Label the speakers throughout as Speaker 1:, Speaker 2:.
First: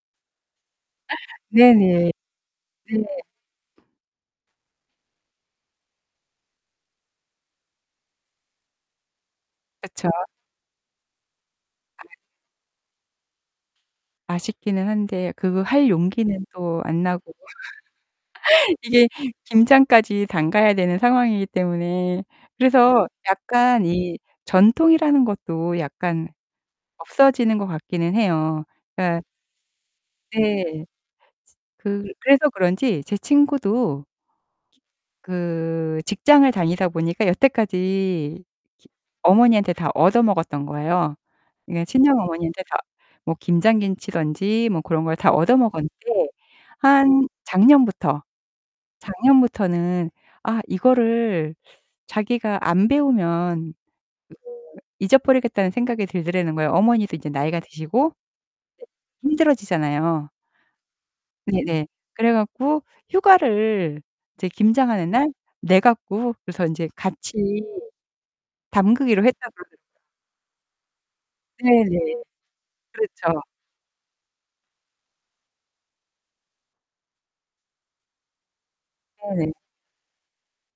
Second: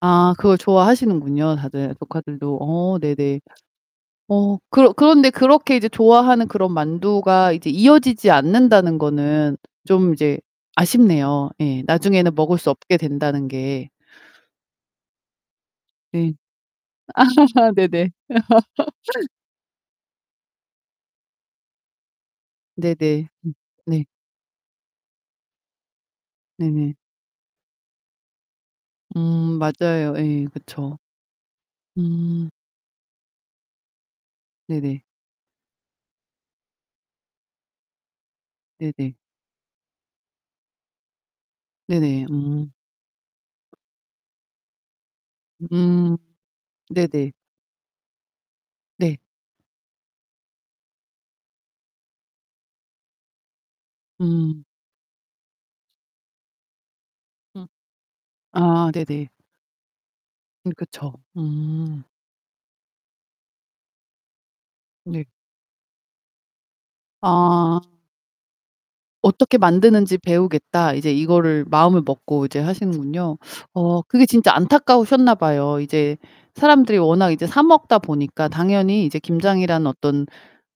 Speaker 1: 아 그걸 좋아하시는군요, 다들
Speaker 2: 네네.
Speaker 1: 조카들도. 어
Speaker 2: 네.
Speaker 1: 네네. 어 그러 그런데 그렇게 이제 좋아하는 그런 만두가 이제 이어지지 않는다는 거는
Speaker 2: 그쵸.
Speaker 1: 좀 이제 아쉽네요. 예.
Speaker 2: 그게
Speaker 1: 나중에는 먹을 수 없게 된다는 게.
Speaker 2: 아쉽기는 한데 그 그 할
Speaker 1: 네.
Speaker 2: 용기는 또 안 나고
Speaker 1: 네네.
Speaker 2: 이게 김장까지 담가야 되는 상황이기 때문에 그래서
Speaker 1: 네네. 음
Speaker 2: 약간
Speaker 1: 네.
Speaker 2: 이 전통이라는 것도 약간
Speaker 1: 네네.
Speaker 2: 없어지는 것 같기는 해요. 그러니까
Speaker 1: 음 맞아요. 예.
Speaker 2: 네.
Speaker 1: 그쵸.
Speaker 2: 그르 그래서
Speaker 1: 음.
Speaker 2: 그런지 제 친구도
Speaker 1: 네네.
Speaker 2: 그 직장을 다니다 보니까 여태까지 기
Speaker 1: 네네.
Speaker 2: 어머니한테 다 얻어 먹었던 거예요. 그러니까 친정
Speaker 1: 네네.
Speaker 2: 어머니한테
Speaker 1: 음.
Speaker 2: 다 뭐 김장 김치든지 뭐 그런 걸 다 얻어
Speaker 1: 음.
Speaker 2: 먹었는데 한
Speaker 1: 네네.
Speaker 2: 작년부터,
Speaker 1: 네.
Speaker 2: 작년부터는 아 이거를 자기가 안 배우면 그거
Speaker 1: 음.
Speaker 2: 잊어버리겠다는 생각이 들더라는 거예요. 어머니도 이제 나이가
Speaker 1: 음.
Speaker 2: 드시고
Speaker 1: 아
Speaker 2: 네.
Speaker 1: 네네.
Speaker 2: 힘들어지잖아요.
Speaker 1: 네. 그쵸.
Speaker 2: 네네.
Speaker 1: 음.
Speaker 2: 그래 갖고 휴가를 이제 김장하는
Speaker 1: 네.
Speaker 2: 날 내 갖고 그래서 이제 같이
Speaker 1: 아.
Speaker 2: 담그기로 했다
Speaker 1: '어떻게
Speaker 2: 그러더라고요.
Speaker 1: 만드는지 배우겠다.' 이제 이거를
Speaker 2: 네 네.
Speaker 1: 마음을 먹고 이제 하시는군요.
Speaker 2: 그렇죠.
Speaker 1: 어 그게 진짜 안타까우셨나 봐요. 이제 사람들이 워낙 이제 사 먹다 보니까 당연히 이제
Speaker 2: 네네.
Speaker 1: 김장이라는 어떤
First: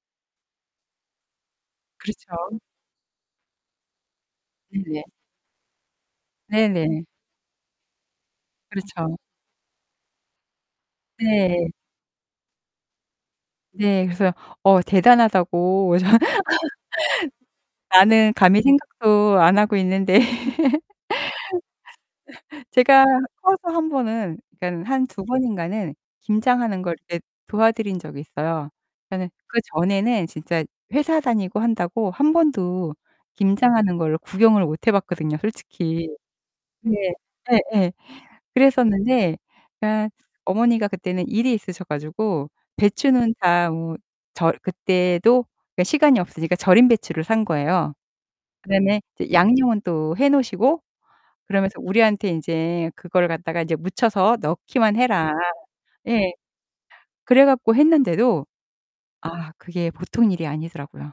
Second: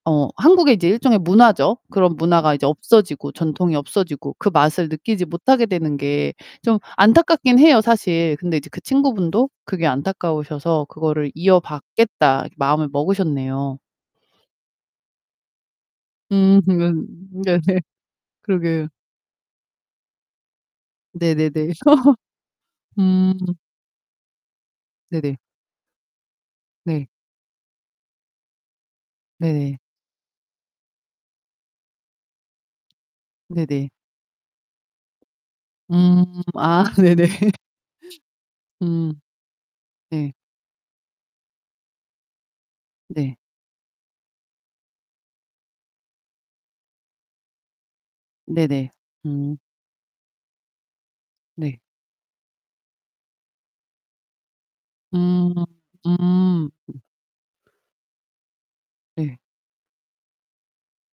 Speaker 1: 어 한국의 이제 일종의 문화죠. 그런 문화가
Speaker 2: 그렇죠.
Speaker 1: 이제 없어지고 전통이 없어지고 그 맛을
Speaker 2: 네네.
Speaker 1: 느끼지 못하게 되는 게 좀
Speaker 2: 네네.
Speaker 1: 안타깝긴 해요, 사실. 근데 이제 그
Speaker 2: 그렇죠.
Speaker 1: 친구분도 그게 안타까우셔서 '그거를
Speaker 2: 네.
Speaker 1: 이어받겠다.' 마음을 먹으셨네요.
Speaker 2: 네. 그래서 어 대단하다고 전
Speaker 1: 음 그건 네네.
Speaker 2: 나는 감히
Speaker 1: 그러게요.
Speaker 2: 생각도 안 하고 있는데.
Speaker 1: 네네네.
Speaker 2: 제가
Speaker 1: 음.
Speaker 2: 커서 1 번은 그러니까는 한 2
Speaker 1: 네네.
Speaker 2: 번인가는 김장하는 걸
Speaker 1: 네.
Speaker 2: 이렇게 도와드린 적이 있어요. 그러니까는
Speaker 1: 네 네.
Speaker 2: 그전에는 진짜 회사 다니고 한다고 1 번도
Speaker 1: 네 네.
Speaker 2: 김장하는 거를 구경을 못 해봤거든요, 솔직히.
Speaker 1: 음. 아
Speaker 2: 네.
Speaker 1: 네네.
Speaker 2: 예예.
Speaker 1: 음.
Speaker 2: 그랬었는데 그러니까
Speaker 1: 네.
Speaker 2: 어머니가 그때는 일이 있으셔 가지고 배추는
Speaker 1: 네.
Speaker 2: 다 뭐 절 그때도 그러니까 시간이 없으니까 절인 배추를 산 거예요.
Speaker 1: 네네.
Speaker 2: 그다음에 이제
Speaker 1: 음.
Speaker 2: 양념은 또 해 놓으시고 그러면서
Speaker 1: 네.
Speaker 2: 우리한테 인제 "그거를 갖다가 이제 묻혀서 넣기만 해라."
Speaker 1: 음.
Speaker 2: 예.
Speaker 1: 음.
Speaker 2: 그래 갖고 했는데도
Speaker 1: 네.
Speaker 2: 아 그게 보통 일이 아니더라고요.